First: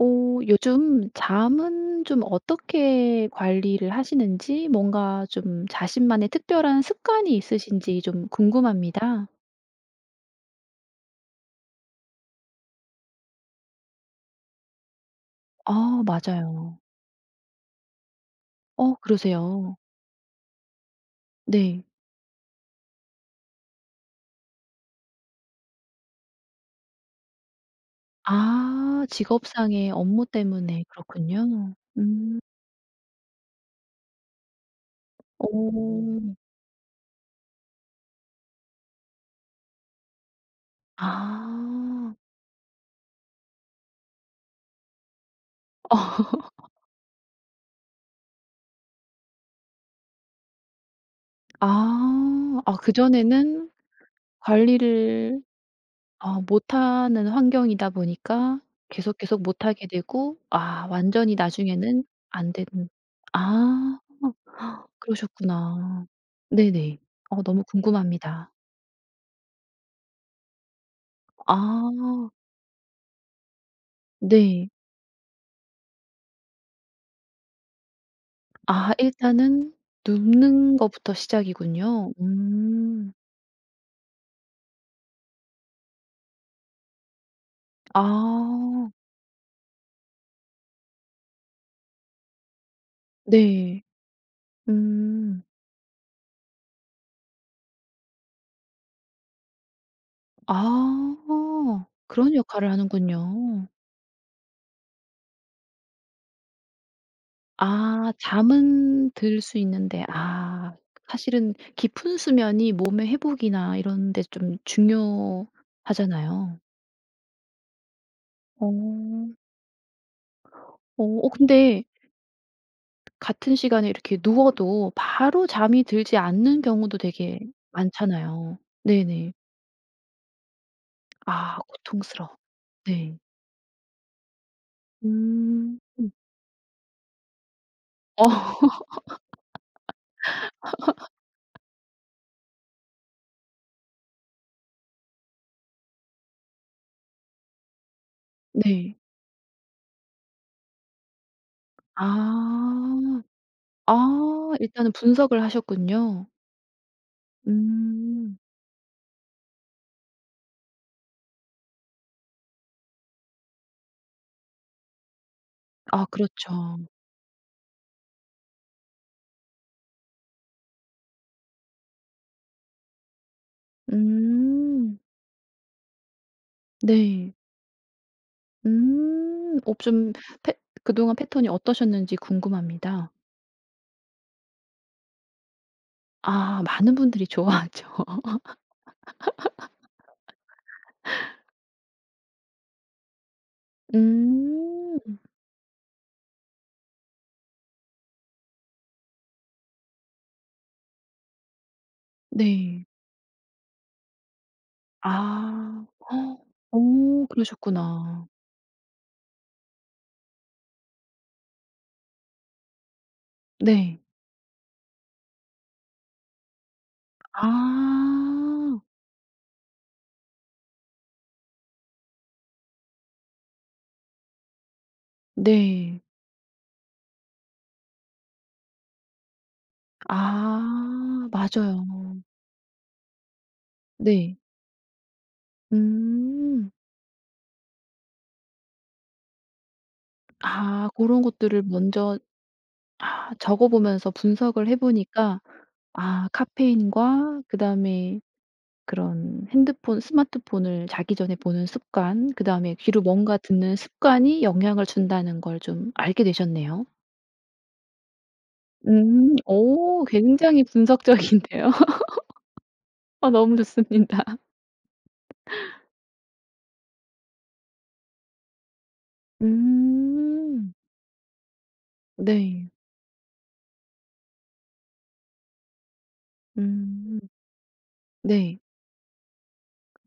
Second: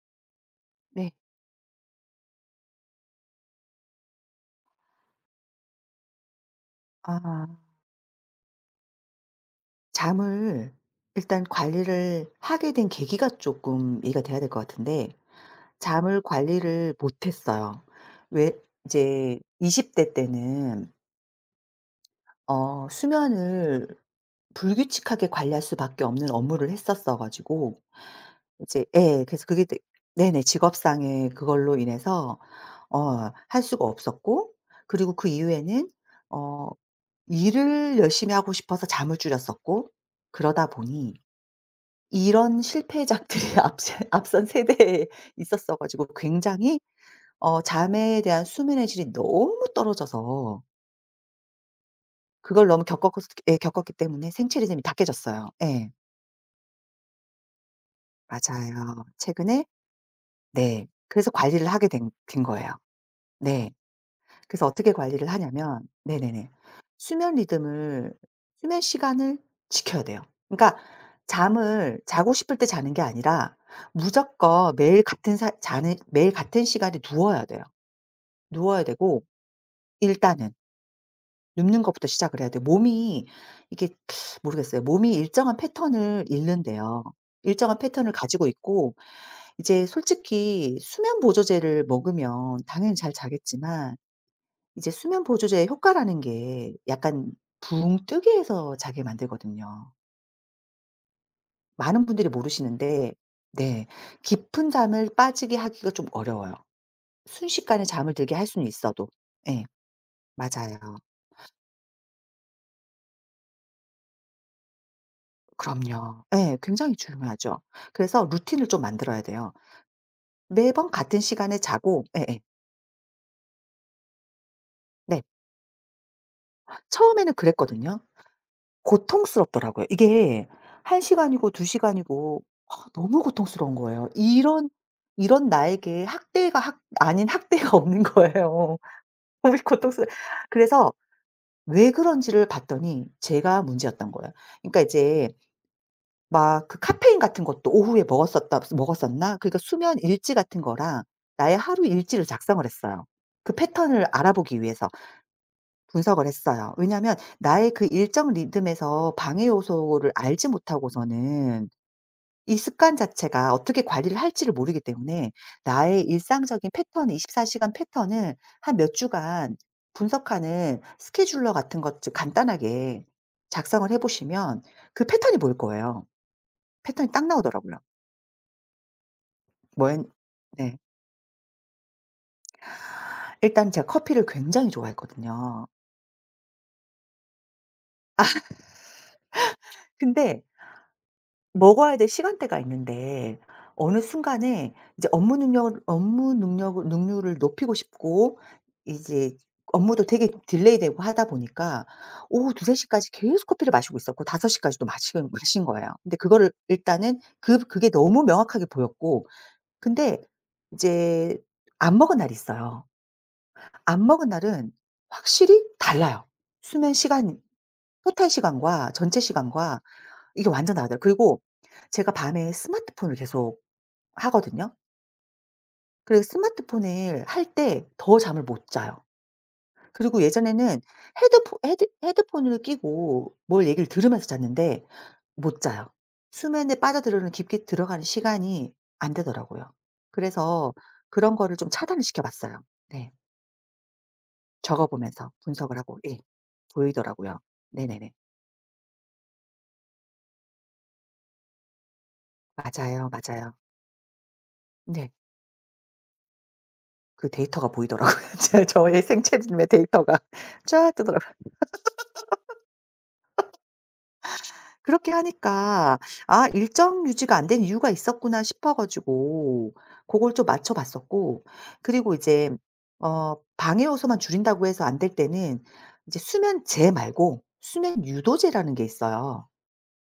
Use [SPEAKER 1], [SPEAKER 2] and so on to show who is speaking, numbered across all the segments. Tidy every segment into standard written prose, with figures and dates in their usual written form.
[SPEAKER 1] 오, 요즘
[SPEAKER 2] 네.
[SPEAKER 1] 잠은 좀 어떻게 관리를 하시는지, 뭔가 좀 자신만의 특별한 습관이
[SPEAKER 2] 아.
[SPEAKER 1] 있으신지 좀 궁금합니다.
[SPEAKER 2] 잠을 일단 관리를 하게 된 계기가 조금 이해가 돼야 될 것 같은데,
[SPEAKER 1] 아,
[SPEAKER 2] 잠을
[SPEAKER 1] 맞아요.
[SPEAKER 2] 관리를 못했어요. 왜
[SPEAKER 1] 어,
[SPEAKER 2] 이제
[SPEAKER 1] 그러세요.
[SPEAKER 2] 20대 때는
[SPEAKER 1] 네.
[SPEAKER 2] 수면을 불규칙하게 관리할 수밖에 없는 업무를 했었어 가지고 이제
[SPEAKER 1] 아,
[SPEAKER 2] 예 그래서 그게 되
[SPEAKER 1] 직업상의 업무
[SPEAKER 2] 네네.
[SPEAKER 1] 때문에
[SPEAKER 2] 직업상의
[SPEAKER 1] 그렇군요.
[SPEAKER 2] 그걸로 인해서
[SPEAKER 1] 음.
[SPEAKER 2] 할 수가 없었고, 그리고 그 이후에는
[SPEAKER 1] 오.
[SPEAKER 2] 어 일을 열심히 하고 싶어서 잠을 줄였었고, 그러다 보니
[SPEAKER 1] 아.
[SPEAKER 2] 이런 실패작들이 앞선 세대에 있었어 가지고 굉장히 잠에 대한 수면의 질이 너무 떨어져서
[SPEAKER 1] 아.
[SPEAKER 2] 그걸
[SPEAKER 1] 아,
[SPEAKER 2] 너무 겪었고, 예
[SPEAKER 1] 그전에는
[SPEAKER 2] 겪었기 때문에 생체 리듬이 다
[SPEAKER 1] 관리를
[SPEAKER 2] 깨졌어요. 예.
[SPEAKER 1] 못하는 환경이다 보니까
[SPEAKER 2] 맞아요.
[SPEAKER 1] 계속, 계속
[SPEAKER 2] 최근에
[SPEAKER 1] 못하게 되고, 아,
[SPEAKER 2] 네. 그래서
[SPEAKER 1] 완전히
[SPEAKER 2] 관리를 하게
[SPEAKER 1] 나중에는
[SPEAKER 2] 된
[SPEAKER 1] 안
[SPEAKER 2] 거예요.
[SPEAKER 1] 되는.
[SPEAKER 2] 네.
[SPEAKER 1] 아,
[SPEAKER 2] 그래서 어떻게 관리를 하냐면
[SPEAKER 1] 그러셨구나.
[SPEAKER 2] 네네네.
[SPEAKER 1] 네네.
[SPEAKER 2] 수면
[SPEAKER 1] 어, 너무
[SPEAKER 2] 리듬을
[SPEAKER 1] 궁금합니다.
[SPEAKER 2] 수면 시간을 지켜야 돼요. 그러니까 잠을
[SPEAKER 1] 아,
[SPEAKER 2] 자고 싶을 때 자는 게 아니라
[SPEAKER 1] 네.
[SPEAKER 2] 무조건 매일 같은 시간에 누워야 돼요. 누워야
[SPEAKER 1] 아,
[SPEAKER 2] 되고
[SPEAKER 1] 일단은
[SPEAKER 2] 일단은
[SPEAKER 1] 눕는 거부터
[SPEAKER 2] 눕는 것부터
[SPEAKER 1] 시작이군요.
[SPEAKER 2] 시작을 해야 돼요.
[SPEAKER 1] 음.
[SPEAKER 2] 몸이 이게 모르겠어요. 몸이 일정한 패턴을 잃는데요. 일정한 패턴을 가지고
[SPEAKER 1] 아,
[SPEAKER 2] 있고, 이제 솔직히 수면 보조제를 먹으면 당연히 잘
[SPEAKER 1] 네.
[SPEAKER 2] 자겠지만, 이제 수면
[SPEAKER 1] 음.
[SPEAKER 2] 보조제의 효과라는 게 약간 붕 뜨게 해서 자게 만들거든요.
[SPEAKER 1] 아,
[SPEAKER 2] 많은 분들이
[SPEAKER 1] 그런 역할을
[SPEAKER 2] 모르시는데
[SPEAKER 1] 하는군요.
[SPEAKER 2] 네. 깊은 잠을 빠지게 하기가 좀 어려워요. 순식간에
[SPEAKER 1] 아,
[SPEAKER 2] 잠을 들게 할 수는 있어도.
[SPEAKER 1] 잠은 들 수
[SPEAKER 2] 예.
[SPEAKER 1] 있는데. 아,
[SPEAKER 2] 맞아요.
[SPEAKER 1] 사실은 깊은 수면이 몸의 회복이나 이런 데 좀
[SPEAKER 2] 그럼요. 예.
[SPEAKER 1] 중요하잖아요.
[SPEAKER 2] 굉장히 중요하죠. 그래서 루틴을 좀 만들어야
[SPEAKER 1] 어.
[SPEAKER 2] 돼요. 매번 같은 시간에
[SPEAKER 1] 근데
[SPEAKER 2] 자고 예예.
[SPEAKER 1] 같은 시간에 이렇게 누워도
[SPEAKER 2] 네.
[SPEAKER 1] 바로 잠이 들지 않는 경우도
[SPEAKER 2] 처음에는
[SPEAKER 1] 되게
[SPEAKER 2] 그랬거든요.
[SPEAKER 1] 많잖아요. 네네.
[SPEAKER 2] 고통스럽더라고요. 이게 1 시간이고
[SPEAKER 1] 아,
[SPEAKER 2] 2
[SPEAKER 1] 고통스러워.
[SPEAKER 2] 시간이고, 아
[SPEAKER 1] 네.
[SPEAKER 2] 너무 고통스러운 거예요. 이런
[SPEAKER 1] 음.
[SPEAKER 2] 나에게
[SPEAKER 1] 음.
[SPEAKER 2] 학대가 학 아닌 학대가 없는
[SPEAKER 1] 어.
[SPEAKER 2] 거예요. 너무 고통스러 그래서 왜 그런지를 봤더니 제가 문제였던 거예요. 그러니까 이제 막 그 카페인 같은 것도 오후에 먹었었다
[SPEAKER 1] 네.
[SPEAKER 2] 먹었었나? 그러니까 수면 일지 같은 거랑 나의 하루 일지를 작성을 했어요.
[SPEAKER 1] 아.
[SPEAKER 2] 그 패턴을
[SPEAKER 1] 아,
[SPEAKER 2] 알아보기 위해서.
[SPEAKER 1] 일단은 분석을
[SPEAKER 2] 분석을
[SPEAKER 1] 하셨군요.
[SPEAKER 2] 했어요. 왜냐하면 나의 그 일정
[SPEAKER 1] 음.
[SPEAKER 2] 리듬에서 방해 요소를 알지 못하고서는 이 습관 자체가 어떻게 관리를 할지를 모르기 때문에 나의
[SPEAKER 1] 아,
[SPEAKER 2] 일상적인
[SPEAKER 1] 그렇죠.
[SPEAKER 2] 패턴, 24 시간 패턴을 한 몇 주간 분석하는 스케줄러 같은 것 좀 간단하게 작성을 해 보시면
[SPEAKER 1] 음.
[SPEAKER 2] 그 패턴이 보일 거예요. 패턴이 딱
[SPEAKER 1] 네.
[SPEAKER 2] 나오더라고요.
[SPEAKER 1] 음. 어,
[SPEAKER 2] 뭐엔
[SPEAKER 1] 좀 패
[SPEAKER 2] 네.
[SPEAKER 1] 그동안 패턴이 어떠셨는지 궁금합니다.
[SPEAKER 2] 일단 제가 커피를 굉장히 좋아했거든요.
[SPEAKER 1] 아, 많은 분들이 좋아하죠.
[SPEAKER 2] 근데 먹어야 될 시간대가 있는데 어느 순간에 이제
[SPEAKER 1] 음.
[SPEAKER 2] 업무 능력 업무 능력 능률을 높이고 싶고 이제 업무도 되게 딜레이되고 하다 보니까 오후 2-3
[SPEAKER 1] 네.
[SPEAKER 2] 시까지 계속 커피를 마시고 있었고 5 시까지도 마시는 마신
[SPEAKER 1] 아.
[SPEAKER 2] 거예요. 근데
[SPEAKER 1] 헉.
[SPEAKER 2] 그거를 일단은
[SPEAKER 1] 오,
[SPEAKER 2] 그게 너무
[SPEAKER 1] 그러셨구나.
[SPEAKER 2] 명확하게 보였고, 근데 이제 안 먹은 날이 있어요.
[SPEAKER 1] 네.
[SPEAKER 2] 안 먹은 날은 확실히 달라요. 수면 시간 토탈
[SPEAKER 1] 아.
[SPEAKER 2] 시간과 전체 시간과 이게 완전 다르더라고요. 그리고 제가 밤에 스마트폰을 계속 하거든요.
[SPEAKER 1] 네.
[SPEAKER 2] 그리고 스마트폰을 할 때 더 잠을 못 자요. 그리고 예전에는
[SPEAKER 1] 아,
[SPEAKER 2] 헤드포 헤드
[SPEAKER 1] 맞아요.
[SPEAKER 2] 헤드폰을 끼고 뭘 얘기를 들으면서
[SPEAKER 1] 네.
[SPEAKER 2] 잤는데 못 자요.
[SPEAKER 1] 음.
[SPEAKER 2] 수면에 빠져들어는 깊게 들어가는 시간이 안 되더라고요. 그래서
[SPEAKER 1] 아, 그런
[SPEAKER 2] 그런 거를
[SPEAKER 1] 것들을
[SPEAKER 2] 좀 차단을
[SPEAKER 1] 먼저.
[SPEAKER 2] 시켜 봤어요. 네.
[SPEAKER 1] 아, 적어 보면서 분석을 해
[SPEAKER 2] 적어 보면서
[SPEAKER 1] 보니까.
[SPEAKER 2] 분석을 하고 예.
[SPEAKER 1] 아,
[SPEAKER 2] 보이더라고요.
[SPEAKER 1] 카페인과
[SPEAKER 2] 네네네.
[SPEAKER 1] 그다음에 그런 핸드폰, 스마트폰을 자기 전에 보는 습관, 그다음에 귀로
[SPEAKER 2] 맞아요,
[SPEAKER 1] 뭔가
[SPEAKER 2] 맞아요.
[SPEAKER 1] 듣는 습관이 영향을
[SPEAKER 2] 네.
[SPEAKER 1] 준다는 걸 좀 알게 되셨네요.
[SPEAKER 2] 그 데이터가 보이더라고요. 제 저의
[SPEAKER 1] 음.
[SPEAKER 2] 생체님의
[SPEAKER 1] 오,
[SPEAKER 2] 데이터가
[SPEAKER 1] 굉장히
[SPEAKER 2] 쫙 뜨더라고요.
[SPEAKER 1] 분석적인데요. 어, 너무 좋습니다.
[SPEAKER 2] 그렇게 하니까 '아 일정 유지가 안 된 이유가 있었구나.' 싶어 가지고 그걸 좀 맞춰
[SPEAKER 1] 음.
[SPEAKER 2] 봤었고, 그리고 이제
[SPEAKER 1] 네.
[SPEAKER 2] 방해 요소만 줄인다고 해서 안 될 때는 이제 수면제
[SPEAKER 1] 음.
[SPEAKER 2] 말고 수면
[SPEAKER 1] 네.
[SPEAKER 2] 유도제라는 게 있어요.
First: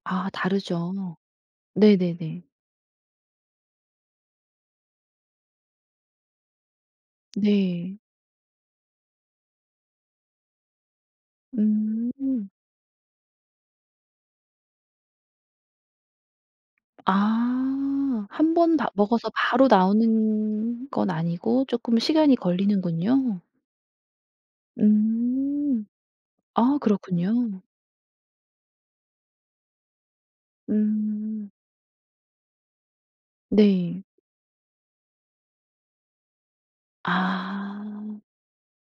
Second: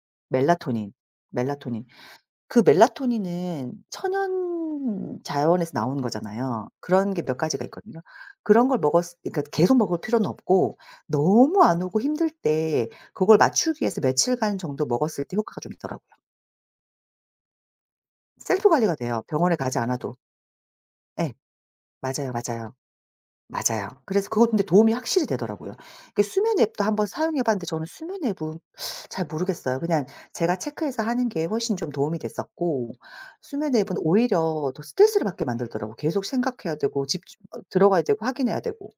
[SPEAKER 1] 아,
[SPEAKER 2] 멜라토닌,
[SPEAKER 1] 다르죠.
[SPEAKER 2] 멜라토닌.
[SPEAKER 1] 네네네.
[SPEAKER 2] 그 멜라토닌은 천연 자연에서 나오는 거잖아요. 그런 게 몇 가지가
[SPEAKER 1] 네.
[SPEAKER 2] 있거든요. 그런 걸 먹었을 그러니까 계속 먹을 필요는 없고 너무 안 오고 힘들
[SPEAKER 1] 음.
[SPEAKER 2] 때 그걸 맞추기 위해서 며칠간 정도 먹었을 때 효과가 좀 있더라고요.
[SPEAKER 1] 아, 한
[SPEAKER 2] 셀프
[SPEAKER 1] 번 다
[SPEAKER 2] 관리가 돼요,
[SPEAKER 1] 먹어서
[SPEAKER 2] 병원에
[SPEAKER 1] 바로
[SPEAKER 2] 가지 않아도.
[SPEAKER 1] 나오는 건
[SPEAKER 2] 예.
[SPEAKER 1] 아니고 쪼끔
[SPEAKER 2] 맞아요,
[SPEAKER 1] 시간이
[SPEAKER 2] 맞아요.
[SPEAKER 1] 걸리는군요.
[SPEAKER 2] 맞아요. 그래서 그것 근데 도움이 확실히 되더라고요.
[SPEAKER 1] 음.
[SPEAKER 2] 그 수면
[SPEAKER 1] 아,
[SPEAKER 2] 앱도 한번 사용해
[SPEAKER 1] 그렇군요.
[SPEAKER 2] 봤는데 저는 수면 앱은 잘 모르겠어요. 그냥 제가 체크해서 하는 게
[SPEAKER 1] 음.
[SPEAKER 2] 훨씬 좀 도움이 됐었고 수면 앱은
[SPEAKER 1] 네.
[SPEAKER 2] 오히려 더 스트레스를 받게 만들더라고요. 계속 생각해야 되고 집중 어 들어가야
[SPEAKER 1] 아.
[SPEAKER 2] 되고 확인해야 되고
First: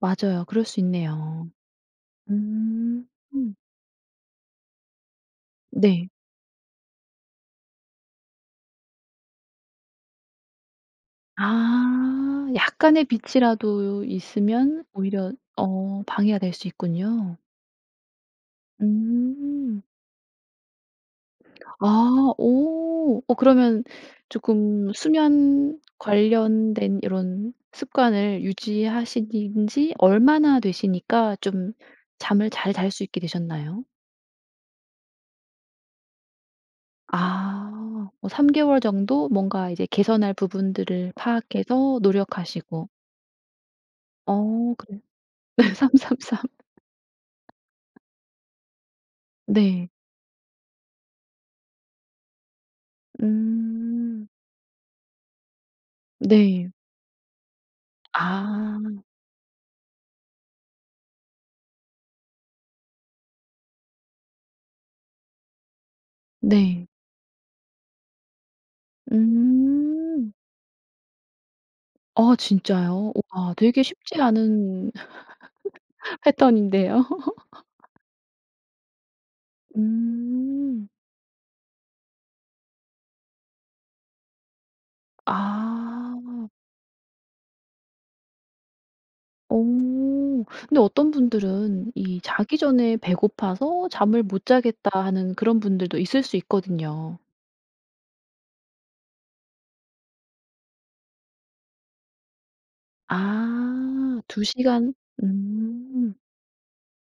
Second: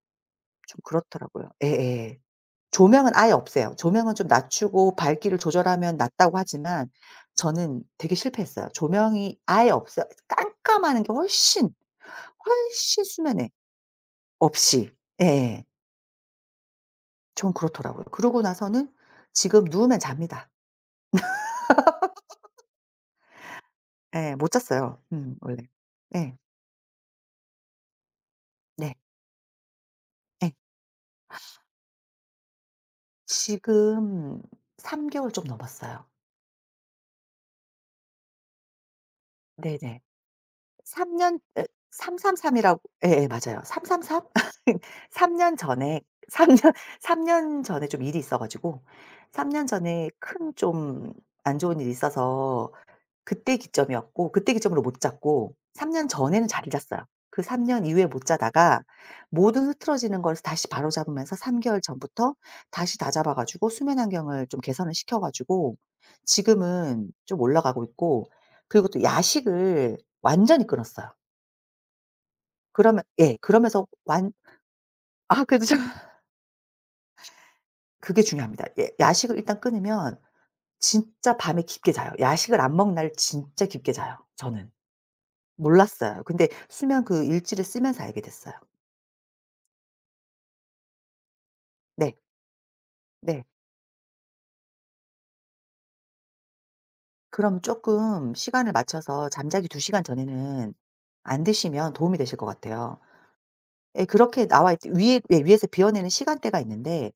[SPEAKER 1] 맞아요, 그럴
[SPEAKER 2] 좀
[SPEAKER 1] 수
[SPEAKER 2] 그렇더라고요.
[SPEAKER 1] 있네요.
[SPEAKER 2] 예예.
[SPEAKER 1] 음.
[SPEAKER 2] 조명은 아예
[SPEAKER 1] 음,
[SPEAKER 2] 없애요. 조명은 좀 낮추고 밝기를 조절하면
[SPEAKER 1] 네.
[SPEAKER 2] 낫다고 하지만 저는 되게 실패했어요. 조명이 아예 없어요. 깜깜하는 게 훨씬,
[SPEAKER 1] 아,
[SPEAKER 2] 훨씬
[SPEAKER 1] 약간의
[SPEAKER 2] 수면에
[SPEAKER 1] 빛이라도 있으면
[SPEAKER 2] 없이.
[SPEAKER 1] 오히려
[SPEAKER 2] 예예.
[SPEAKER 1] 어 방해가 될 수 있군요.
[SPEAKER 2] 전 그렇더라고요. 그러고 나서는 지금
[SPEAKER 1] 음.
[SPEAKER 2] 누우면 잡니다.
[SPEAKER 1] 아. 오. 어, 그러면
[SPEAKER 2] 예. 못
[SPEAKER 1] 조금
[SPEAKER 2] 잤어요. 원래.
[SPEAKER 1] 수면
[SPEAKER 2] 예.
[SPEAKER 1] 관련된 이런 습관을
[SPEAKER 2] 네.
[SPEAKER 1] 유지하신 지
[SPEAKER 2] 예.
[SPEAKER 1] 얼마나 되시니까 좀 잠을 잘 잘 수 있게 되셨나요?
[SPEAKER 2] 지금 3 개월 좀 넘었어요.
[SPEAKER 1] 아. 뭐3 개월 정도 뭔가 이제
[SPEAKER 2] 네네.
[SPEAKER 1] 개선할 부분들을
[SPEAKER 2] 3 년 예
[SPEAKER 1] 파악해서
[SPEAKER 2] 333 이라고
[SPEAKER 1] 노력하시고.
[SPEAKER 2] 예예 맞아요. 333?
[SPEAKER 1] 어, 그래요.
[SPEAKER 2] 3 년
[SPEAKER 1] 네. 삼.
[SPEAKER 2] 전에 삼 년3 년 전에 좀 일이 있어 가지고 3년
[SPEAKER 1] 네.
[SPEAKER 2] 전에 큰 좀 안 좋은 일이 있어서 그때
[SPEAKER 1] 음.
[SPEAKER 2] 기점이었고 그때 기점으로 못 잤고 3년 전에는 잘
[SPEAKER 1] 네.
[SPEAKER 2] 잤어요. 그 3년 이후에 못 자다가
[SPEAKER 1] 아.
[SPEAKER 2] 모든 흐트러지는 걸 다시 바로잡으면서 3 개월 전부터 다시 다잡아 가지고 수면 환경을 좀 개선을 시켜 가지고
[SPEAKER 1] 네.
[SPEAKER 2] 지금은 좀 올라가고 있고, 그리고 또 야식을
[SPEAKER 1] 음.
[SPEAKER 2] 완전히 끊었어요.
[SPEAKER 1] 아,
[SPEAKER 2] 그러면
[SPEAKER 1] 진짜요?
[SPEAKER 2] 예
[SPEAKER 1] 와, 되게
[SPEAKER 2] 그러면서
[SPEAKER 1] 쉽지
[SPEAKER 2] 완
[SPEAKER 1] 않은
[SPEAKER 2] 아 그래도 좀
[SPEAKER 1] 패턴인데요.
[SPEAKER 2] 그게 중요합니다. 예 야식을 일단 끊으면
[SPEAKER 1] 음.
[SPEAKER 2] 진짜 밤에 깊게 자요. 야식을 안 먹는 날 진짜 깊게 자요 저는.
[SPEAKER 1] 아.
[SPEAKER 2] 몰랐어요. 근데 수면 그 일지를 쓰면서 알게 됐어요.
[SPEAKER 1] 오. 근데 어떤 분들은
[SPEAKER 2] 네.
[SPEAKER 1] 이 자기 전에
[SPEAKER 2] 네.
[SPEAKER 1] 배고파서 잠을 못 자겠다 하는 그런 분들도 있을 수 있거든요.
[SPEAKER 2] 그럼 쪼끔 시간을 맞춰서 잠자기 2 시간 전에는 안 드시면 도움이 되실 것 같아요. 예
[SPEAKER 1] 아, 2
[SPEAKER 2] 그렇게 나와 있지
[SPEAKER 1] 시간.
[SPEAKER 2] 위에 예 위에서 비워내는
[SPEAKER 1] 음.
[SPEAKER 2] 시간대가 있는데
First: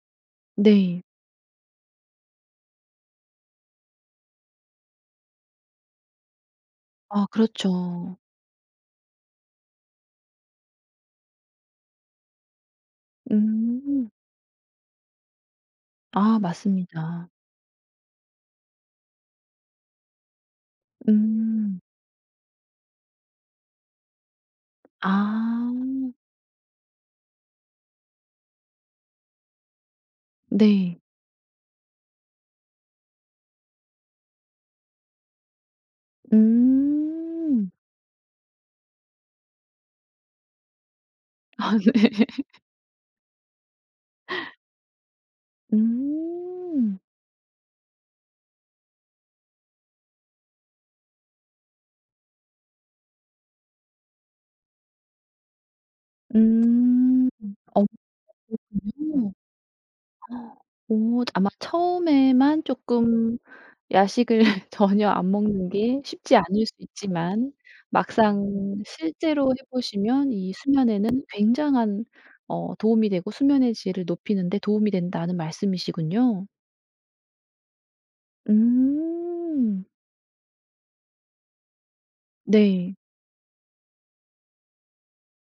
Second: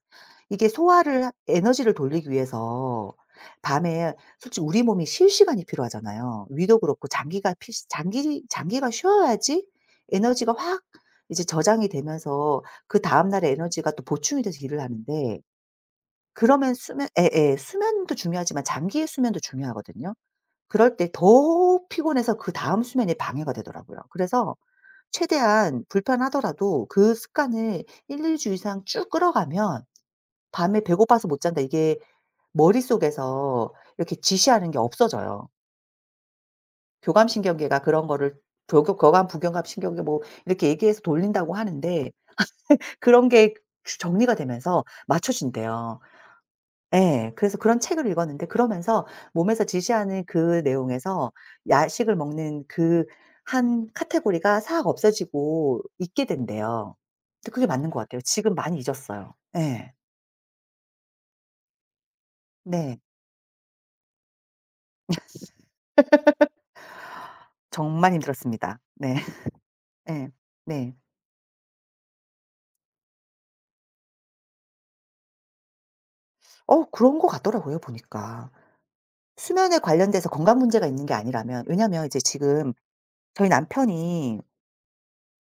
[SPEAKER 2] 이게
[SPEAKER 1] 네.
[SPEAKER 2] 소화를 에너지를 돌리기 위해서 밤에 솔직히 우리 몸이 쉴 시간이 필요하잖아요. 위도 그렇고
[SPEAKER 1] 아,
[SPEAKER 2] 장기가 피시
[SPEAKER 1] 그렇죠.
[SPEAKER 2] 장기 장기가 쉬어야지 에너지가 확 이제 저장이 되면서 그다음 날의 에너지가 또
[SPEAKER 1] 음.
[SPEAKER 2] 보충이 돼서 일을 하는데,
[SPEAKER 1] 아,
[SPEAKER 2] 그러면 수면
[SPEAKER 1] 맞습니다.
[SPEAKER 2] 예예. 수면도 중요하지만 장기의 수면도 중요하거든요. 그럴 때 더
[SPEAKER 1] 음.
[SPEAKER 2] 피곤해서 그다음 수면이 방해가 되더라고요. 그래서 최대한
[SPEAKER 1] 아,
[SPEAKER 2] 불편하더라도 그 습관을 1-2주 이상 쭉 끌어가면 '밤에
[SPEAKER 1] 네.
[SPEAKER 2] 배고파서 못 잔다.' 이게 머릿속에서 이렇게 지시하는 게 없어져요.
[SPEAKER 1] 음.
[SPEAKER 2] 교감신경계가 그런 거를 교교 교감, 부교감, 신경계 뭐 이렇게 얘기해서 돌린다고
[SPEAKER 1] 아,
[SPEAKER 2] 하는데
[SPEAKER 1] 네.
[SPEAKER 2] 그런 게 정리가 되면서 맞춰진대요.
[SPEAKER 1] 음.
[SPEAKER 2] 예. 그래서 그런 책을 읽었는데 그러면서 몸에서 지시하는 그 내용에서 야식을 먹는 그 한 카테고리가 싹 없어지고 잊게 된대요.
[SPEAKER 1] 음.
[SPEAKER 2] 근데 그게
[SPEAKER 1] 어,
[SPEAKER 2] 맞는 것 같아요. 지금 많이
[SPEAKER 1] 그래요?
[SPEAKER 2] 잊었어요. 예.
[SPEAKER 1] 오, 아마 처음에만
[SPEAKER 2] 네.
[SPEAKER 1] 조금 야식을 전혀 안 먹는 게 쉽지 않을 수 있지만
[SPEAKER 2] 정말 힘들었습니다.
[SPEAKER 1] 막상
[SPEAKER 2] 네.
[SPEAKER 1] 실제로 해
[SPEAKER 2] 예.
[SPEAKER 1] 보시면 이
[SPEAKER 2] 네.
[SPEAKER 1] 수면에는 굉장한 어 도움이 되고, 수면의 질을 높이는 데 도움이 된다는 말씀이시군요.
[SPEAKER 2] 어 그런 것 같더라고요 보니까. 수면에
[SPEAKER 1] 음.
[SPEAKER 2] 관련돼서 건강 문제가 있는 게 아니라면 왜냐면 이제 지금
[SPEAKER 1] 네.
[SPEAKER 2] 저희 남편이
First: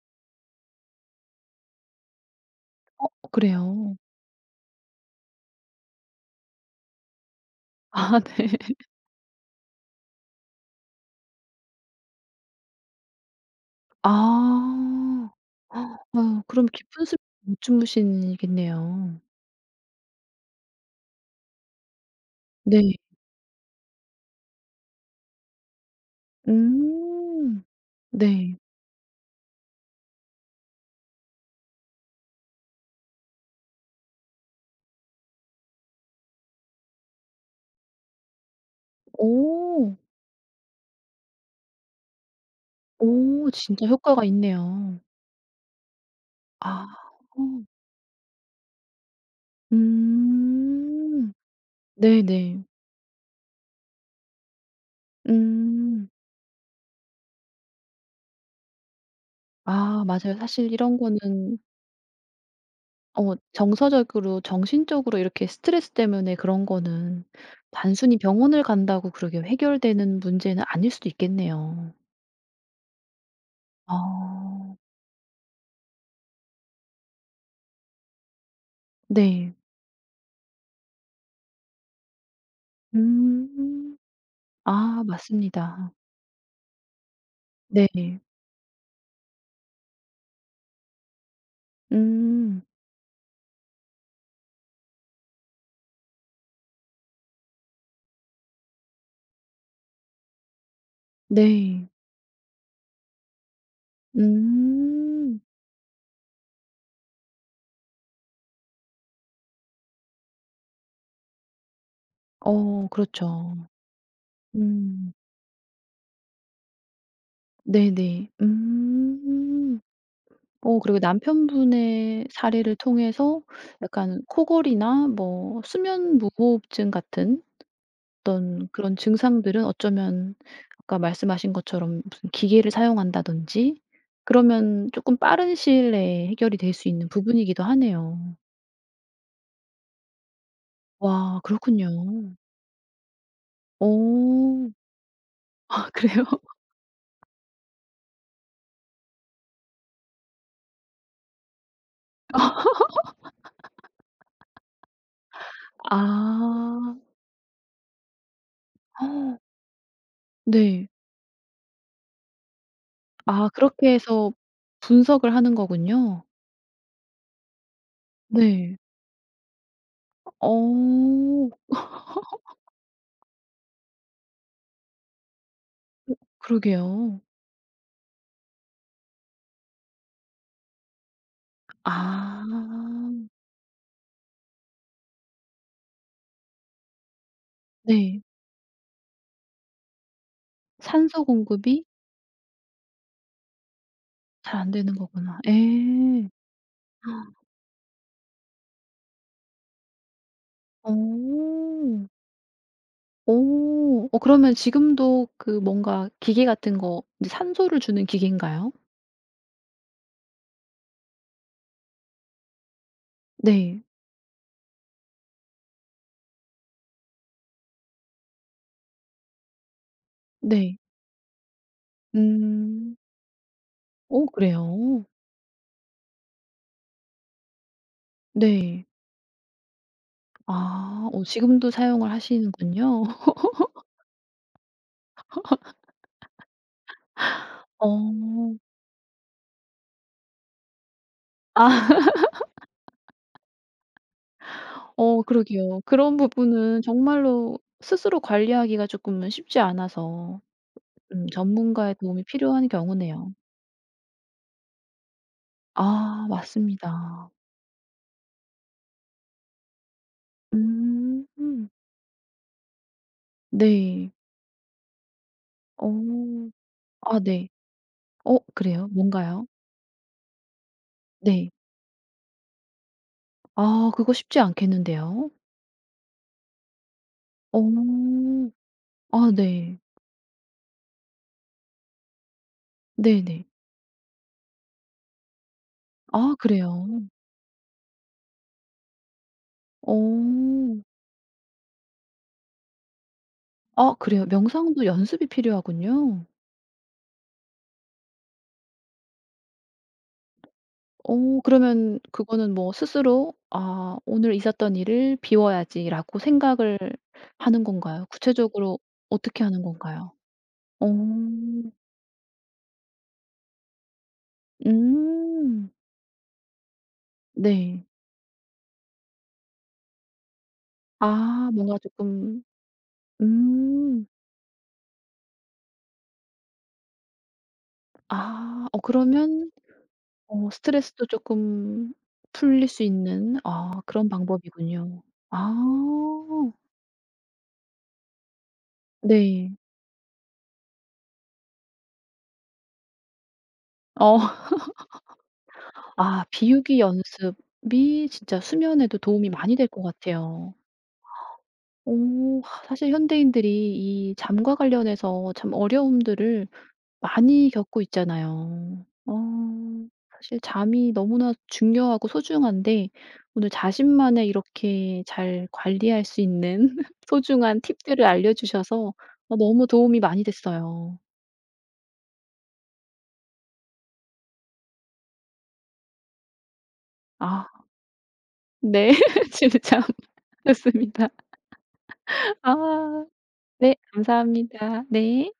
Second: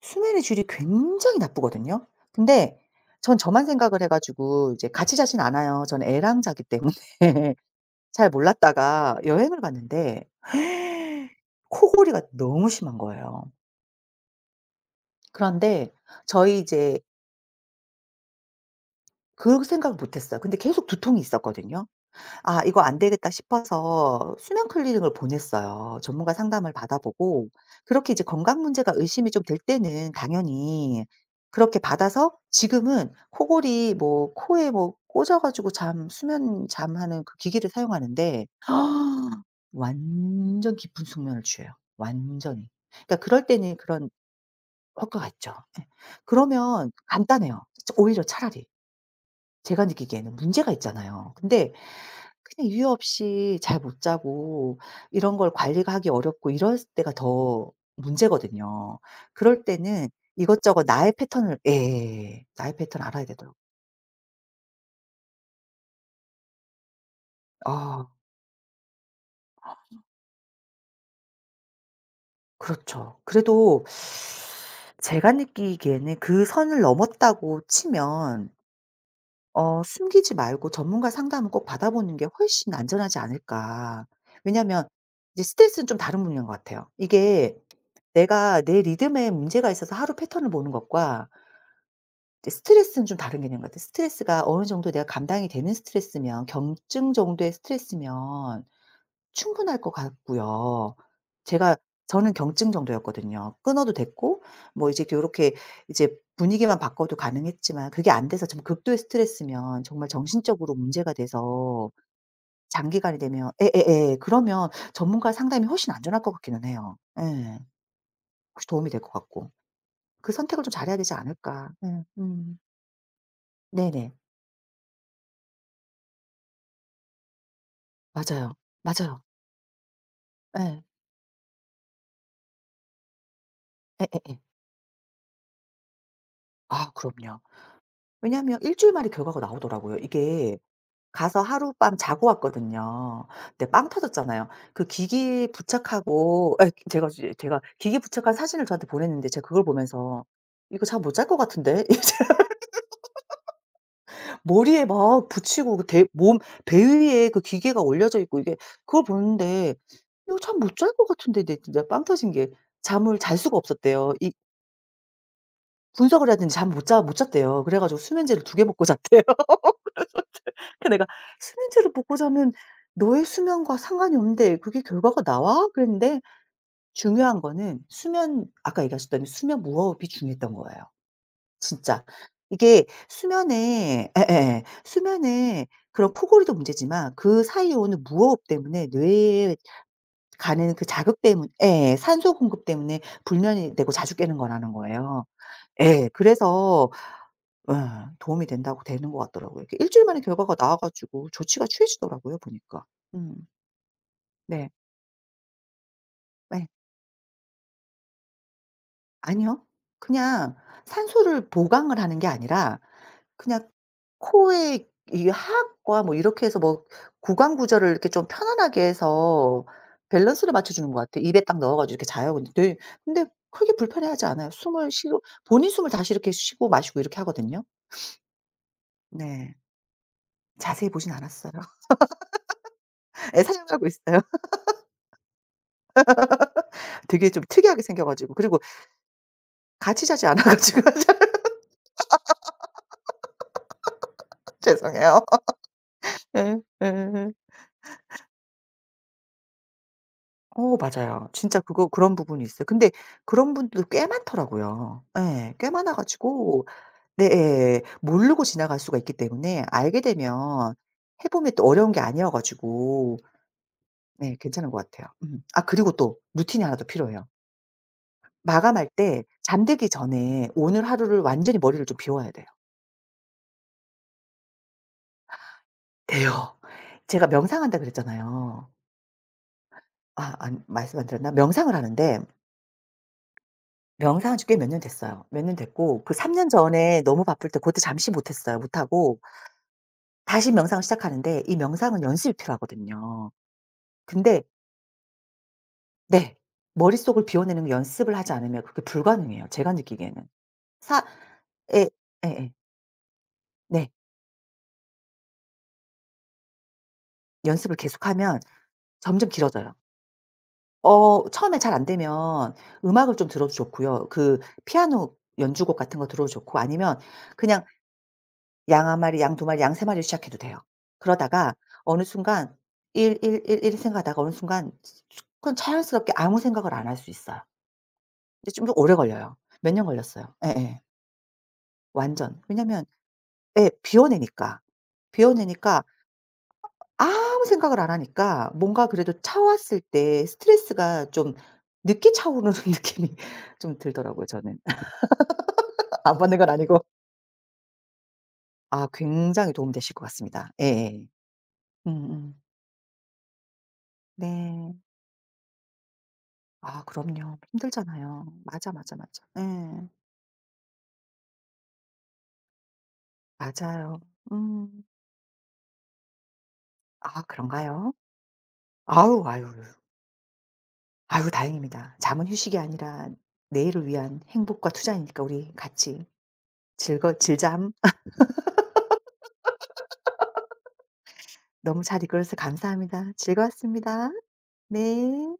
[SPEAKER 2] 수면의 질이 굉장히 나쁘거든요. 근데
[SPEAKER 1] 어,
[SPEAKER 2] 전 저만
[SPEAKER 1] 그래요.
[SPEAKER 2] 생각을 해 가지고 이제 같이 자진 않아요. 저는 애랑 자기 때문에
[SPEAKER 1] 아,
[SPEAKER 2] 잘
[SPEAKER 1] 네.
[SPEAKER 2] 몰랐다가 여행을 갔는데 코골이가 너무 심한 거예요.
[SPEAKER 1] 아.
[SPEAKER 2] 그런데
[SPEAKER 1] 아유,
[SPEAKER 2] 저희
[SPEAKER 1] 그럼
[SPEAKER 2] 이제
[SPEAKER 1] 깊은 수면 못 주무시겠네요.
[SPEAKER 2] 그 생각을 못 했어요. 근데 계속 두통이 있었거든요. 아 이거
[SPEAKER 1] 네.
[SPEAKER 2] 안 되겠다 싶어서 수면 클리닉을 보냈어요. 전문가 상담을 받아 보고
[SPEAKER 1] 음.
[SPEAKER 2] 그렇게 이제
[SPEAKER 1] 네.
[SPEAKER 2] 건강 문제가 의심이 좀 될 때는 당연히 그렇게 받아서 지금은 코골이 뭐 코에 뭐 꽂아 가지고 잠 수면 잠하는 그 기기를 사용하는데
[SPEAKER 1] 오.
[SPEAKER 2] 완전 깊은 숙면을 취해요, 완전히. 그러니까 그럴
[SPEAKER 1] 오,
[SPEAKER 2] 때는
[SPEAKER 1] 진짜
[SPEAKER 2] 그런
[SPEAKER 1] 효과가 있네요.
[SPEAKER 2] 효과가 있죠. 예.
[SPEAKER 1] 아.
[SPEAKER 2] 그러면 간단해요. 오히려 차라리. 제가 느끼기에는 문제가 있잖아요.
[SPEAKER 1] 음.
[SPEAKER 2] 근데
[SPEAKER 1] 네네.
[SPEAKER 2] 그냥 이유 없이 잘 못 자고 이런 걸 관리가
[SPEAKER 1] 음.
[SPEAKER 2] 하기 어렵고 이럴 때가 더 문제거든요. 그럴
[SPEAKER 1] 아,
[SPEAKER 2] 때는
[SPEAKER 1] 맞아요. 사실
[SPEAKER 2] 이것저것
[SPEAKER 1] 이런
[SPEAKER 2] 나의 패턴을
[SPEAKER 1] 거는
[SPEAKER 2] 예. 나의 패턴 알아야
[SPEAKER 1] 어
[SPEAKER 2] 되더라고요.
[SPEAKER 1] 정서적으로, 정신적으로 이렇게 스트레스 때문에 그런 거는
[SPEAKER 2] 아
[SPEAKER 1] 단순히 병원을 간다고 그러게 해결되는 문제는 아닐 수도 있겠네요.
[SPEAKER 2] 그렇죠. 그래도
[SPEAKER 1] 아.
[SPEAKER 2] 제가 느끼기에는 그 선을 넘었다고 치면
[SPEAKER 1] 네.
[SPEAKER 2] 어 숨기지 말고 전문가 상담을 꼭 받아보는 게 훨씬 안전하지
[SPEAKER 1] 음.
[SPEAKER 2] 않을까. 왜냐하면
[SPEAKER 1] 아,
[SPEAKER 2] 이제 스트레스는
[SPEAKER 1] 맞습니다.
[SPEAKER 2] 좀 다른 분야인 것 같아요. 이게
[SPEAKER 1] 네.
[SPEAKER 2] 내가 내 리듬에 문제가 있어서 하루 패턴을 보는 것과 이제
[SPEAKER 1] 음.
[SPEAKER 2] 스트레스는 좀 다른 개념 같아요. 스트레스가 어느 정도 내가 감당이 되는 스트레스면, 경증 정도의 스트레스면 충분할 것 같고요. 제가
[SPEAKER 1] 네.
[SPEAKER 2] 저는 경증 정도였거든요. 끊어도 됐고 뭐 이제
[SPEAKER 1] 음.
[SPEAKER 2] 요렇게 이제 분위기만 바꿔도 가능했지만 그게 안 돼서 좀 극도의 스트레스면 정말 정신적으로 문제가 돼서
[SPEAKER 1] 어,
[SPEAKER 2] 장기간이 되면
[SPEAKER 1] 그렇죠.
[SPEAKER 2] 예예예. 그러면
[SPEAKER 1] 음.
[SPEAKER 2] 전문가 상담이 훨씬 안전할 것 같기는 해요. 예.
[SPEAKER 1] 네네.
[SPEAKER 2] 혹시 도움이 될 것 같고.
[SPEAKER 1] 음.
[SPEAKER 2] 그 선택을 좀
[SPEAKER 1] 어,
[SPEAKER 2] 잘해야
[SPEAKER 1] 그리고
[SPEAKER 2] 되지 않을까. 예.
[SPEAKER 1] 남편분의
[SPEAKER 2] 음.
[SPEAKER 1] 사례를 통해서
[SPEAKER 2] 네네.
[SPEAKER 1] 약간 코골이나 뭐 수면 무호흡증 같은
[SPEAKER 2] 맞아요.
[SPEAKER 1] 어떤 그런
[SPEAKER 2] 맞아요.
[SPEAKER 1] 증상들은 어쩌면
[SPEAKER 2] 예.
[SPEAKER 1] 아까 말씀하신 것처럼 무슨 기계를 사용한다든지
[SPEAKER 2] 예예예.
[SPEAKER 1] 그러면 쪼끔 빠른 시일 내에 해결이 될 수
[SPEAKER 2] 아
[SPEAKER 1] 있는
[SPEAKER 2] 그럼요.
[SPEAKER 1] 부분이기도 하네요.
[SPEAKER 2] 왜냐하면 일 주일 만에 결과가 나오더라고요. 이게
[SPEAKER 1] 와,
[SPEAKER 2] 가서 하룻밤 자고
[SPEAKER 1] 그렇군요.
[SPEAKER 2] 왔거든요. 근데 빵 터졌잖아요.
[SPEAKER 1] 어.
[SPEAKER 2] 그 기기
[SPEAKER 1] 아, 그래요?
[SPEAKER 2] 부착하고 예 제가 기기 부착한 사진을 저한테 보냈는데 제가 그걸 보면서 '이거 잠 못 잘 것 같은데?' 이제 머리에 막 붙이고 그 대 몸 배
[SPEAKER 1] 아.
[SPEAKER 2] 위에 그 기계가 올려져 있고 이게 그걸 보는데 '이거 잠 못
[SPEAKER 1] 네.
[SPEAKER 2] 잘 것 같은데.' 근데 진짜 빵 터진 게 잠을 잘
[SPEAKER 1] 아,
[SPEAKER 2] 수가
[SPEAKER 1] 그렇게
[SPEAKER 2] 없었대요. 이
[SPEAKER 1] 해서 분석을 하는 거군요.
[SPEAKER 2] 분석을 해야 되는데 잠을 못 잤대요. 그래 가지고 수면제를 두 개
[SPEAKER 1] 네.
[SPEAKER 2] 먹고 잤대. 그 내가
[SPEAKER 1] 어,
[SPEAKER 2] "수면제를 먹고 자면 너의 수면과 상관이 없는데 그게 결과가 나와?" 그랬는데
[SPEAKER 1] 그러게요.
[SPEAKER 2] 중요한 거는 수면 아까 얘기하셨더니 수면 무호흡이 중요했던 거예요 진짜.
[SPEAKER 1] 아,
[SPEAKER 2] 이게 수면에 수면에 그런 코골이도 문제지만 그 사이에 오는
[SPEAKER 1] 네.
[SPEAKER 2] 무호흡 때문에 뇌에 가는 그 자극
[SPEAKER 1] 산소
[SPEAKER 2] 때문
[SPEAKER 1] 공급이
[SPEAKER 2] 에 산소 공급 때문에 불면이 되고 자주 깨는
[SPEAKER 1] 잘 안
[SPEAKER 2] 거라는
[SPEAKER 1] 되는
[SPEAKER 2] 거예요.
[SPEAKER 1] 거구나.
[SPEAKER 2] 예.
[SPEAKER 1] 예.
[SPEAKER 2] 그래서 예. 도움이 된다고 되는 것 같더라고요. 이렇게 주일 만에 결과가 나와 가지고
[SPEAKER 1] 어.
[SPEAKER 2] 조치가 취해지더라고요 보니까.
[SPEAKER 1] 어.
[SPEAKER 2] 음.
[SPEAKER 1] 어, 그러면
[SPEAKER 2] 네.
[SPEAKER 1] 지금도 그 뭔가 기계
[SPEAKER 2] 네.
[SPEAKER 1] 같은 거 이제 산소를 주는 기계인가요?
[SPEAKER 2] 아니요. 그냥 산소를 보강을 하는 게 아니라 그냥
[SPEAKER 1] 네.
[SPEAKER 2] 코에 이 하악과 뭐 이렇게 해서 뭐 구강 구조를 이렇게 좀 편안하게 해서 밸런스를 맞춰
[SPEAKER 1] 네.
[SPEAKER 2] 주는 것 같아요. 입에 딱 넣어 가지고 이렇게 자요. 근데 되
[SPEAKER 1] 음.
[SPEAKER 2] 근데 크게
[SPEAKER 1] 어,
[SPEAKER 2] 불편해하지 않아요. 숨을
[SPEAKER 1] 그래요?
[SPEAKER 2] 쉬고 본인 숨을 다시 이렇게 쉬고 마시고 이렇게 하거든요.
[SPEAKER 1] 네.
[SPEAKER 2] 네. 자세히
[SPEAKER 1] 아.
[SPEAKER 2] 보진
[SPEAKER 1] 어,
[SPEAKER 2] 않았어요.
[SPEAKER 1] 지금도 사용을 하시는군요.
[SPEAKER 2] 예 사용하고 있어요. 되게 좀 특이하게 생겨 가지고
[SPEAKER 1] 어.
[SPEAKER 2] 그리고 같이 자지 않아 가지고
[SPEAKER 1] 아. 어,
[SPEAKER 2] 죄송해요.
[SPEAKER 1] 그러게요. 그런
[SPEAKER 2] 예.
[SPEAKER 1] 부분은
[SPEAKER 2] 예
[SPEAKER 1] 정말로 스스로 관리하기가 쪼끔은 쉽지 않아서
[SPEAKER 2] 어 맞아요. 진짜 그거
[SPEAKER 1] 전문가의
[SPEAKER 2] 그런
[SPEAKER 1] 도움이
[SPEAKER 2] 부분이 있어요.
[SPEAKER 1] 필요한
[SPEAKER 2] 근데
[SPEAKER 1] 경우네요.
[SPEAKER 2] 그런 분들도 꽤 많더라고요. 예. 꽤 많아
[SPEAKER 1] 아,
[SPEAKER 2] 가지고 네
[SPEAKER 1] 맞습니다.
[SPEAKER 2] 예 예. 모르고 지나갈 수가 있기 때문에 알게 되면 해 보면 또
[SPEAKER 1] 음.
[SPEAKER 2] 어려운 게 아니어 가지고
[SPEAKER 1] 네.
[SPEAKER 2] 네 괜찮은 것 같아요. 음. 아 그리고 또
[SPEAKER 1] 어.
[SPEAKER 2] 루틴이 하나 더
[SPEAKER 1] 아,
[SPEAKER 2] 필요해요.
[SPEAKER 1] 네. 어, 그래요?
[SPEAKER 2] 마감할 때
[SPEAKER 1] 뭔가요?
[SPEAKER 2] 잠들기 전에 오늘 하루를
[SPEAKER 1] 네.
[SPEAKER 2] 완전히 머리를 좀 비워야 돼요.
[SPEAKER 1] 아, 그거 쉽지 않겠는데요.
[SPEAKER 2] 돼요. 제가
[SPEAKER 1] 어.
[SPEAKER 2] 명상한다 그랬잖아요.
[SPEAKER 1] 아, 네.
[SPEAKER 2] 아 안 드렸나? 명상을 하는데
[SPEAKER 1] 네네.
[SPEAKER 2] 명상한 지 꽤 몇 년 됐어요. 몇 년 됐고 그 3
[SPEAKER 1] 아,
[SPEAKER 2] 년
[SPEAKER 1] 그래요?
[SPEAKER 2] 전에 너무 바쁠 때 그때 잠시 못 했어요. 못 하고
[SPEAKER 1] 어.
[SPEAKER 2] 다시 명상을 시작하는데 이 명상은 연습이 필요하거든요.
[SPEAKER 1] 아, 그래요?
[SPEAKER 2] 근데
[SPEAKER 1] 명상도 연습이 필요하군요.
[SPEAKER 2] 네. 머릿속을 비워내는 거 연습을 하지 않으면 그게 불가능해요, 제가 느끼기에는. 사
[SPEAKER 1] 어,
[SPEAKER 2] 에
[SPEAKER 1] 그러면
[SPEAKER 2] 예
[SPEAKER 1] 그거는 뭐 스스로
[SPEAKER 2] 네.
[SPEAKER 1] '아, 오늘 있었던 일을 비워야지.'라고 생각을 하는
[SPEAKER 2] 연습을
[SPEAKER 1] 건가요?
[SPEAKER 2] 계속하면
[SPEAKER 1] 구체적으로
[SPEAKER 2] 점점
[SPEAKER 1] 어떻게 하는
[SPEAKER 2] 길어져요.
[SPEAKER 1] 건가요? 어.
[SPEAKER 2] 어 처음에 잘 안 되면 음악을 좀 들어도 좋고요. 그 피아노
[SPEAKER 1] 음.
[SPEAKER 2] 연주곡 같은 거 들어도 좋고 아니면 그냥
[SPEAKER 1] 네.
[SPEAKER 2] 양 1 마리, 양 2 마리, 양 3 마리로 시작해도 돼요.
[SPEAKER 1] 아,
[SPEAKER 2] 그러다가
[SPEAKER 1] 뭔가
[SPEAKER 2] 어느
[SPEAKER 1] 조금.
[SPEAKER 2] 순간 1 1 1 1
[SPEAKER 1] 음.
[SPEAKER 2] 생각하다가 어느 순간 그건 자연스럽게 아무 생각을 안 할 수 있어요. 근데 좀
[SPEAKER 1] 아.
[SPEAKER 2] 더
[SPEAKER 1] 어,
[SPEAKER 2] 오래 걸려요.
[SPEAKER 1] 그러면
[SPEAKER 2] 몇 년 걸렸어요.
[SPEAKER 1] 어
[SPEAKER 2] 예예.
[SPEAKER 1] 스트레스도 조금
[SPEAKER 2] 완전.
[SPEAKER 1] 풀릴 수
[SPEAKER 2] 왜냐면
[SPEAKER 1] 있는,
[SPEAKER 2] 예
[SPEAKER 1] 아, 그런
[SPEAKER 2] 비워내니까.
[SPEAKER 1] 방법이군요. 아.
[SPEAKER 2] 비워내니까 아무 생각을 안 하니까 뭔가 그래도
[SPEAKER 1] 네.
[SPEAKER 2] 차왔을 때 스트레스가 좀 늦게 차오르는 느낌이 좀
[SPEAKER 1] 어.
[SPEAKER 2] 들더라고요 저는. 안
[SPEAKER 1] 아,
[SPEAKER 2] 받는 건
[SPEAKER 1] 비우기
[SPEAKER 2] 아니고.
[SPEAKER 1] 연습이 진짜
[SPEAKER 2] 아
[SPEAKER 1] 수면에도 도움이
[SPEAKER 2] 굉장히
[SPEAKER 1] 많이 될 것
[SPEAKER 2] 도움되실 것 같습니다.
[SPEAKER 1] 같아요.
[SPEAKER 2] 예예. 음음.
[SPEAKER 1] 오. 하, 사실 현대인들이 이 잠과
[SPEAKER 2] 네.
[SPEAKER 1] 관련해서 참 어려움들을
[SPEAKER 2] 아 그럼요.
[SPEAKER 1] 많이 겪고
[SPEAKER 2] 힘들잖아요. 맞아,
[SPEAKER 1] 있잖아요.
[SPEAKER 2] 맞아,
[SPEAKER 1] 어,
[SPEAKER 2] 맞아. 예.
[SPEAKER 1] 사실 잠이 너무나 중요하고 소중한데 오늘
[SPEAKER 2] 맞아요.
[SPEAKER 1] 자신만의
[SPEAKER 2] 음.
[SPEAKER 1] 이렇게 잘 관리할 수 있는
[SPEAKER 2] 아
[SPEAKER 1] 소중한
[SPEAKER 2] 그런가요?
[SPEAKER 1] 팁들을 알려 주셔서
[SPEAKER 2] 아유
[SPEAKER 1] 어,
[SPEAKER 2] 아유.
[SPEAKER 1] 너무 도움이 많이 됐어요.
[SPEAKER 2] 아유 다행입니다. 잠은 휴식이 아니라 내일을 위한 행복과 투자이니까 우리 같이 즐거
[SPEAKER 1] 아,
[SPEAKER 2] 즐잠.
[SPEAKER 1] 네. 진짜 좋습니다.
[SPEAKER 2] 너무 잘 이끌어서 감사합니다.
[SPEAKER 1] 아, 네,
[SPEAKER 2] 즐거웠습니다.
[SPEAKER 1] 감사합니다. 네.
[SPEAKER 2] 네.